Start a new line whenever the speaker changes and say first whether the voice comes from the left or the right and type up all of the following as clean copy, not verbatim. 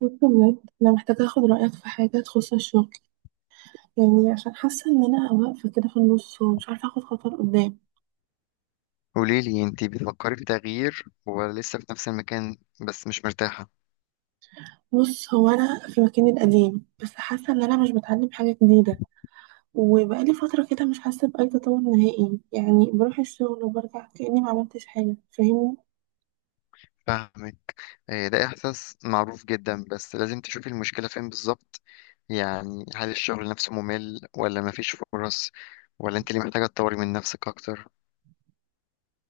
right: بص بجد انا محتاجه اخد رايك في حاجه تخص الشغل. يعني عشان حاسه ان انا واقفه كده في النص ومش عارفه اخد خطوه لقدام.
left: قوليلي انتي بتفكري في تغيير ولا لسه في نفس المكان بس مش مرتاحة؟
right: بص هو انا في مكاني القديم، بس حاسه ان انا مش بتعلم حاجه جديده. وبقالي فتره كده مش حاسه باي تطور نهائي، يعني بروح الشغل وبرجع كاني ما عملتش حاجه، فاهمني.
left: فاهمك. آه، ده إحساس معروف جدا، بس لازم تشوفي المشكلة فين بالظبط. يعني هل الشغل نفسه ممل ولا مفيش فرص، ولا انت اللي محتاجة تطوري من نفسك أكتر؟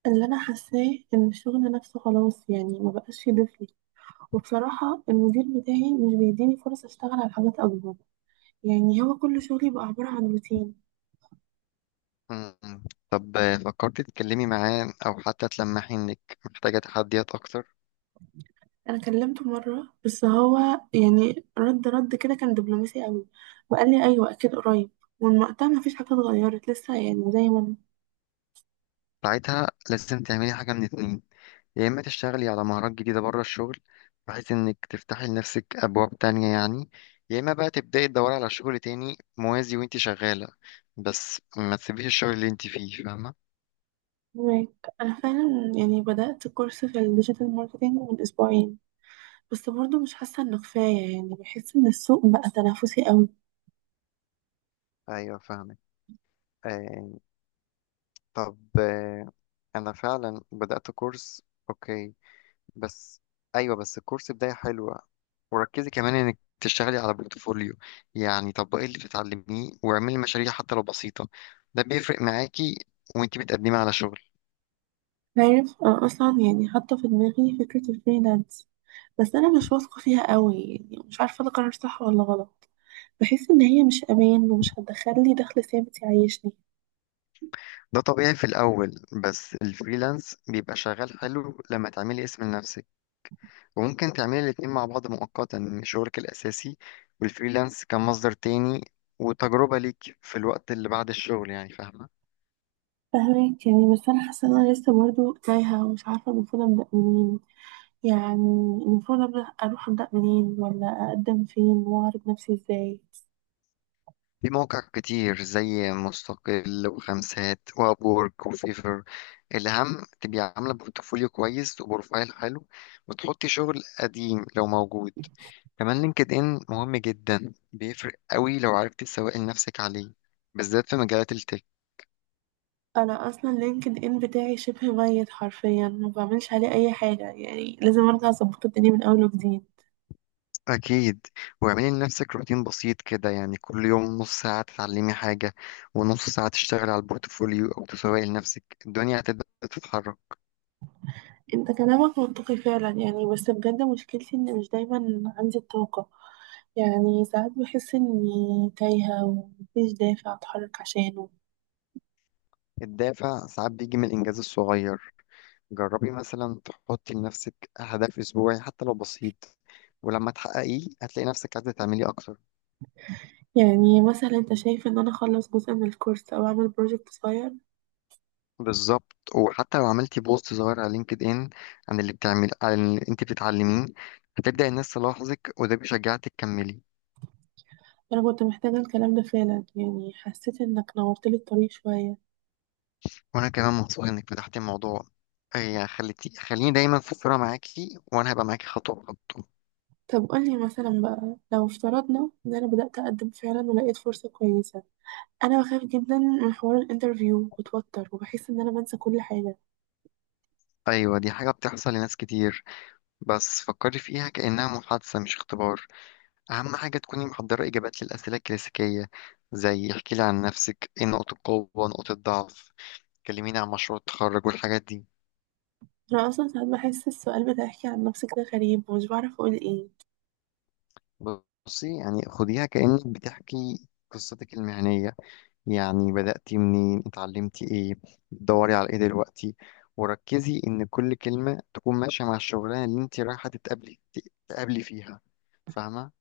right: اللي انا حاساه ان الشغل نفسه خلاص، يعني ما بقاش يضيف لي. وبصراحه المدير بتاعي مش بيديني فرص اشتغل على حاجات اكبر، يعني هو كل شغلي بقى عباره عن روتين.
left: مم. طب فكرتي تتكلمي معاه أو حتى تلمحي إنك محتاجة تحديات أكتر؟
right: انا كلمته مره، بس هو يعني رد كده كان دبلوماسي قوي، وقال لي ايوه اكيد قريب، ومن وقتها ما فيش حاجه اتغيرت لسه، يعني زي ما
left: ساعتها لازم تعملي حاجة من اتنين: يا إما تشتغلي على مهارات جديدة بره الشغل، بحيث إنك تفتحي لنفسك أبواب تانية يعني، يا إما بقى تبدأي تدوري على شغل تاني موازي وإنتي شغالة، بس ما تسيبيش الشغل اللي إنتي فيه، فاهمة؟
right: انا فاهمك. أنا فعلا يعني بدات كورس في الديجيتال ماركتينج من اسبوعين، بس برضه مش حاسه انه كفايه، يعني بحس ان السوق بقى تنافسي قوي.
left: ايوه فاهمك. آه. طب آه. انا فعلا بدأت كورس. اوكي. بس. ايوه، بس الكورس بداية حلوة. وركزي كمان إنك تشتغلي على بورتفوليو، يعني طبقي اللي بتتعلميه واعملي مشاريع حتى لو بسيطة، ده بيفرق معاكي وإنتي بتقدمي على شغل.
right: عارف، أنا اصلا يعني حاطه في دماغي فكره الفريلانس، بس انا مش واثقه فيها قوي، يعني مش عارفه ده قرار صح ولا غلط. بحس ان هي مش امان ومش هتدخل لي دخل ثابت يعيشني.
left: ده طبيعي في الأول، بس الفريلانس بيبقى شغال حلو لما تعملي اسم لنفسك. وممكن تعملي الاتنين مع بعض مؤقتا، إن شغلك الأساسي والفريلانس كمصدر تاني وتجربة ليك في الوقت اللي بعد الشغل، يعني فاهمة.
right: فاهمك يعني، بس انا حاسه ان انا لسه برضو تايهه ومش عارفه المفروض ابدا منين. يعني المفروض ابدا اروح منين، ولا اقدم فين، واعرض نفسي ازاي.
left: في مواقع كتير زي مستقل وخمسات وابورك وفيفر. الأهم تبقي عاملة بورتفوليو كويس وبروفايل حلو، وتحطي شغل قديم لو موجود. كمان لينكد ان مهم جدا، بيفرق قوي لو عرفت تسوقي لنفسك عليه، بالذات في مجالات التك.
right: انا اصلا لينكد ان بتاعي شبه ميت حرفيا، ما بعملش عليه اي حاجه، يعني لازم ارجع اظبط الدنيا من اول وجديد.
left: اكيد. واعملي لنفسك روتين بسيط كده، يعني كل يوم نص ساعه تتعلمي حاجه، ونص ساعه تشتغلي على البورتفوليو او تسوقي لنفسك، الدنيا هتبدا تتحرك.
right: انت كلامك منطقي فعلا، يعني بس بجد مشكلتي ان مش دايما عندي الطاقه. يعني ساعات بحس اني تايهه ومفيش دافع اتحرك عشانه.
left: الدافع ساعات بيجي من الانجاز الصغير. جربي مثلا تحطي لنفسك هدف اسبوعي حتى لو بسيط، ولما تحققيه هتلاقي نفسك عايزه تعملي اكتر.
right: يعني مثلا انت شايف ان انا اخلص جزء من الكورس او اعمل بروجكت صغير؟
left: بالظبط، وحتى لو عملتي بوست صغير على لينكد ان عن اللي بتعمل، عن اللي انت بتتعلميه، هتبدأ الناس تلاحظك، وده بيشجعك تكملي.
right: انا كنت محتاجة الكلام ده فعلا، يعني حسيت انك نورت لي الطريق شوية.
left: وانا كمان مبسوط انك فتحتي الموضوع. اي خليني دايما في الصورة معاكي، وانا هبقى معاكي خطوة بخطوة.
right: طب قولي مثلا بقى، لو افترضنا ان انا بدأت اقدم فعلا ولقيت فرصة كويسة، انا بخاف جدا من حوار الانترفيو، بتوتر وبحس ان انا بنسى كل حاجة.
left: ايوه، دي حاجة بتحصل لناس كتير، بس فكري فيها كأنها محادثة مش اختبار. اهم حاجة تكوني محضرة اجابات للأسئلة الكلاسيكية، زي احكي لي عن نفسك، ايه نقط القوة، نقط الضعف، كلميني عن مشروع التخرج والحاجات دي.
right: انا اصلا ساعات بحس السؤال بتاعك عن نفسك ده غريب، ومش بعرف اقول ايه.
left: بصي، يعني خديها كأنك بتحكي قصتك المهنية، يعني بدأتي منين، اتعلمتي ايه، بتدوري على ايه دلوقتي. وركزي ان كل كلمة تكون ماشية مع الشغلانة اللي انت رايحة تقابلي فيها، فاهمة؟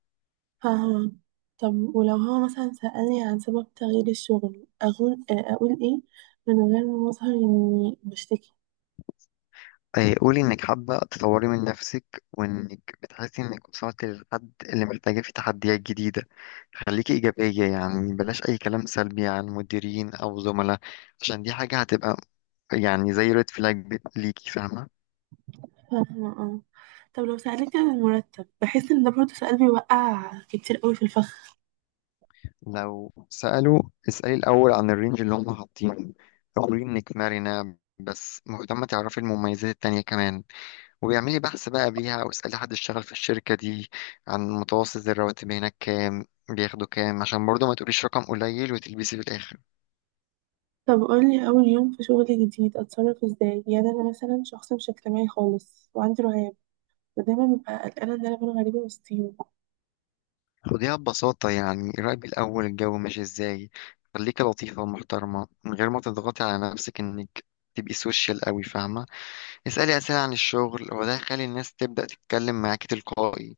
right: فاهمة. طب ولو هو مثلا سألني عن سبب تغيير الشغل، اقول ايه من غير ما اظهر اني بشتكي؟
left: إيه، قولي انك حابة تطوري من نفسك، وانك بتحسي انك وصلت للحد اللي محتاجة فيه تحديات جديدة. خليكي إيجابية، يعني بلاش أي كلام سلبي عن مديرين أو زملاء، عشان دي حاجة هتبقى يعني زي ريد فلاج ليكي، فاهمة.
right: فاهمة، اه. طب لو سألتك عن المرتب، بحس ان ده برضه سؤال بيوقع كتير قوي في الفخ.
left: لو سألوا، اسألي الأول عن الرينج اللي هم حاطينه. اقولي إنك مرنة بس مهتمة تعرفي المميزات التانية كمان. وبيعملي بحث بقى قبليها، واسألي حد اشتغل في الشركة دي عن متوسط الرواتب هناك، كام بياخدوا كام، عشان برضه ما تقوليش رقم قليل وتلبسي في الآخر.
right: طب قولي اول يوم في شغل جديد اتصرف ازاي؟ يعني انا مثلا شخص مش اجتماعي خالص وعندي رهاب، ودايما ببقى قلقانة ان انا اكون غريبة وسطيهم.
left: خديها ببساطة، يعني راقبي الأول الجو ماشي ازاي. خليكي لطيفة ومحترمة من غير ما تضغطي على نفسك إنك تبقي سوشيال قوي، فاهمة. اسألي أسئلة عن الشغل، وده هيخلي الناس تبدأ تتكلم معاكي تلقائي.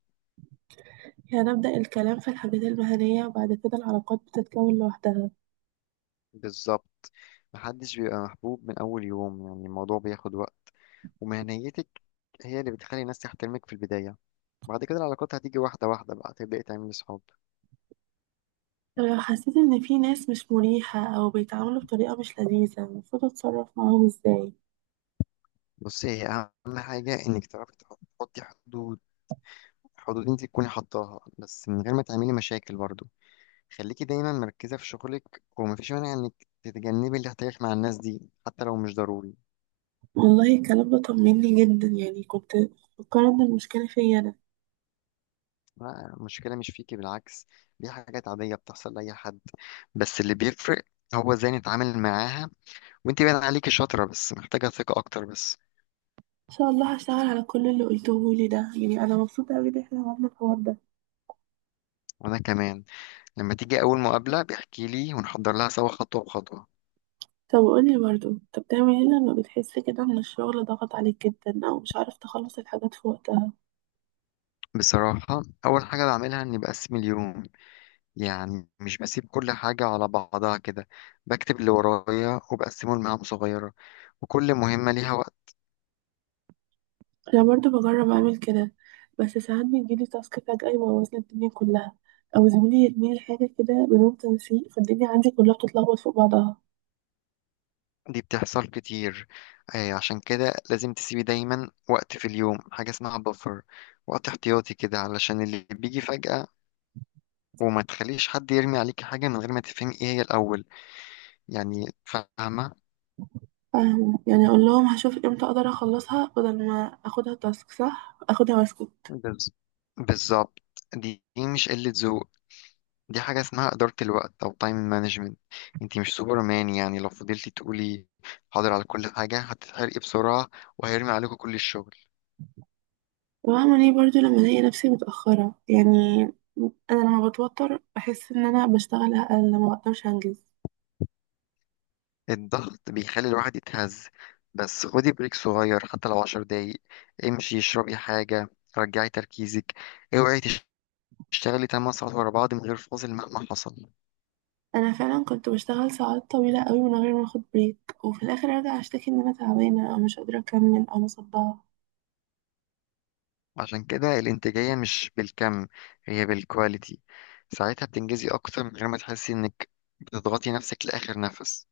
right: يعني أبدأ الكلام في الحاجات المهنية وبعد كده العلاقات بتتكون لوحدها؟
left: بالظبط. محدش بيبقى محبوب من أول يوم، يعني الموضوع بياخد وقت. ومهنيتك هي اللي بتخلي الناس تحترمك في البداية، بعد كده العلاقات هتيجي واحدة واحدة، بقى تبدأي تعملي صحاب.
right: طب لو حسيت ان في ناس مش مريحة او بيتعاملوا بطريقة مش لذيذة، المفروض اتصرف معاهم ازاي؟
left: بصي، هي أهم حاجة إنك تعرفي تحطي حدود، حدود أنت تكوني حطاها، بس من غير ما تعملي مشاكل برضو. خليكي دايما مركزة في شغلك، ومفيش مانع إنك تتجنبي الاحتكاك مع الناس دي، حتى لو مش ضروري.
right: والله الكلام ده طمني جدا، يعني كنت فكرت ان المشكلة فيا انا.
left: لا، المشكلة مش فيكي، بالعكس، دي حاجات عادية بتحصل لأي حد. بس اللي بيفرق هو ازاي نتعامل معاها، وانت باين عليكي شاطرة، بس محتاجة ثقة أكتر بس.
right: ان شاء الله هشتغل على كل اللي قلتهولي ده، يعني انا مبسوطه قوي ان احنا عملنا الحوار ده.
left: وأنا كمان. لما تيجي أول مقابلة بيحكي لي ونحضر لها سوا خطوة بخطوة.
right: طب قولي برضو انت بتعمل ايه لما بتحس كده ان الشغل ضغط عليك جدا، او مش عارف تخلص الحاجات في وقتها؟
left: بصراحة أول حاجة بعملها إني بقسم اليوم، يعني مش بسيب كل حاجة على بعضها كده. بكتب اللي ورايا وبقسمه لمهام صغيرة، وكل مهمة ليها وقت.
right: انا برضو بجرب اعمل كده، بس ساعات بيجيلي تاسك فجأة يبوظ لي الدنيا كلها، او زميلي يرميلي حاجه كده بدون تنسيق، فالدنيا عندي كلها بتتلخبط فوق بعضها.
left: دي بتحصل كتير. آه، عشان كده لازم تسيبي دايما وقت في اليوم، حاجة اسمها بفر، وقت احتياطي كده علشان اللي بيجي فجأة. وما تخليش حد يرمي عليكي حاجة من غير ما تفهمي ايه هي الأول، يعني فاهمة.
right: فاهمة، يعني اقول لهم هشوف امتى اقدر اخلصها، بدل ما اخدها تاسك، صح؟ اخدها واسكت.
left: بز- بالظبط. دي مش قلة ذوق، دي حاجة اسمها إدارة الوقت أو تايم مانجمنت. انتي مش سوبرمان، يعني لو فضلتي تقولي حاضر على كل حاجة هتتحرقي بسرعة، وهيرمي عليكم كل الشغل.
right: وبعمل ايه برضو لما الاقي نفسي متأخرة؟ يعني انا لما بتوتر بحس ان انا بشتغل اقل، ما بقدرش انجز.
left: الضغط بيخلي الواحد يتهز، بس خدي بريك صغير حتى لو عشر دقايق. امشي، اشربي حاجة، رجعي تركيزك. اوعي تشتغلي 8 ساعات ورا بعض من غير فاصل مهما حصل.
right: انا فعلا كنت بشتغل ساعات طويلة قوي من غير ما اخد بريك، وفي الاخر ارجع اشتكي ان انا تعبانة او مش قادرة اكمل او مصدعة.
left: عشان كده الانتاجية مش بالكم، هي بالكواليتي. ساعتها بتنجزي أكتر من غير ما تحسي إنك بتضغطي نفسك لآخر نفس.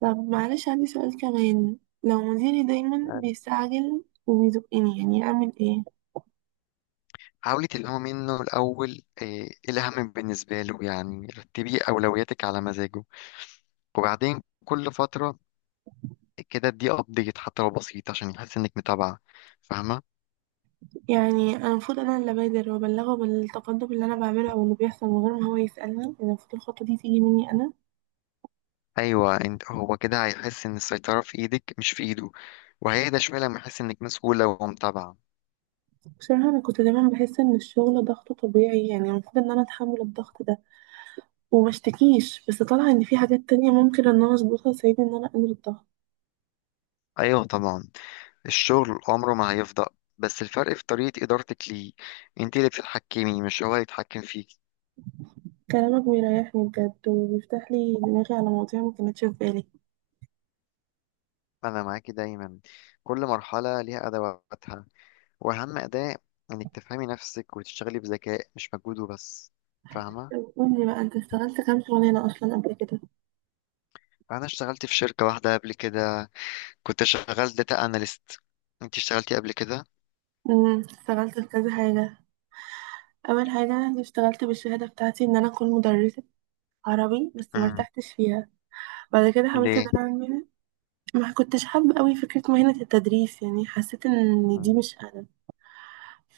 right: طب معلش عندي سؤال كمان. لو مديري دايما
left: يعني
right: بيستعجل وبيزقني، يعني اعمل ايه؟
left: حاولي تلهمي منه الأول إيه الأهم بالنسبة له، يعني رتبي أولوياتك على مزاجه. وبعدين كل فترة كده دي أبديت حتى لو بسيط، عشان يحس إنك متابعة، فاهمة؟
right: يعني انا المفروض انا اللي ابادر وابلغه بالتقدم اللي انا بعمله او اللي بيحصل من غير ما هو يسألني؟ يعني المفروض الخطوة دي تيجي مني انا.
left: أيوة، انت هو كده هيحس إن السيطرة في إيدك مش في إيده، وهيهدى شوية لما يحس إنك مسؤولة ومتابعة.
right: بصراحة أنا كنت دايما بحس إن الشغل ضغطه طبيعي، يعني المفروض إن أنا أتحمل الضغط ده ومشتكيش. بس طالعة إن في حاجات تانية ممكن إن أنا أظبطها تساعدني إن أنا أقلل الضغط.
left: أيوة طبعا. الشغل عمره ما هيفضى، بس الفرق في طريقة إدارتك ليه، انت اللي بتتحكمي مش هو يتحكم فيك.
right: كلامك بيريحني بجد، وبيفتح لي دماغي على مواضيع ما كانتش في بالي.
left: أنا معاكي دايما. كل مرحلة ليها أدواتها، وأهم أداة إنك تفهمي نفسك وتشتغلي بذكاء، مش مجهود وبس، فاهمة؟
right: طب قولي بقى، أنت اشتغلت كام شغلانة أصلا قبل كده؟
left: أنا اشتغلت في شركة واحدة قبل كده، كنت شغال داتا أناليست. انت اشتغلتي قبل كده؟
right: اشتغلت في كذا حاجة. أول حاجة أنا اشتغلت بالشهادة بتاعتي إن أنا أكون مدرسة عربي، بس
left: امم.
right: مرتحتش فيها. بعد كده حاولت إن
left: ليه؟
right: أنا أعمل. ما كنتش حابة أوي فكرة مهنة التدريس، يعني حسيت إن دي
left: امم.
right: مش أنا.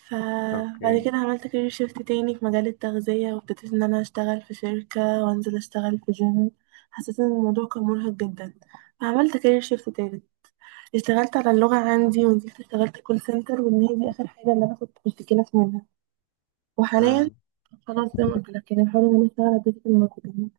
right: فبعد
left: اوكي.
right: كده عملت كارير شيفت تاني في مجال التغذية، وابتديت ان انا اشتغل في شركة، وانزل اشتغل في جيم. حسيت ان الموضوع كان مرهق جدا، فعملت كارير شيفت تالت. اشتغلت على اللغة عندي، ونزلت اشتغلت كول سنتر، وان هي دي اخر حاجة اللي انا كنت مشتكلة منها. وحاليا
left: امم.
right: خلاص زي ما قلت لك، يعني بحاول ان انا اشتغل على ديجيتال ماركتنج.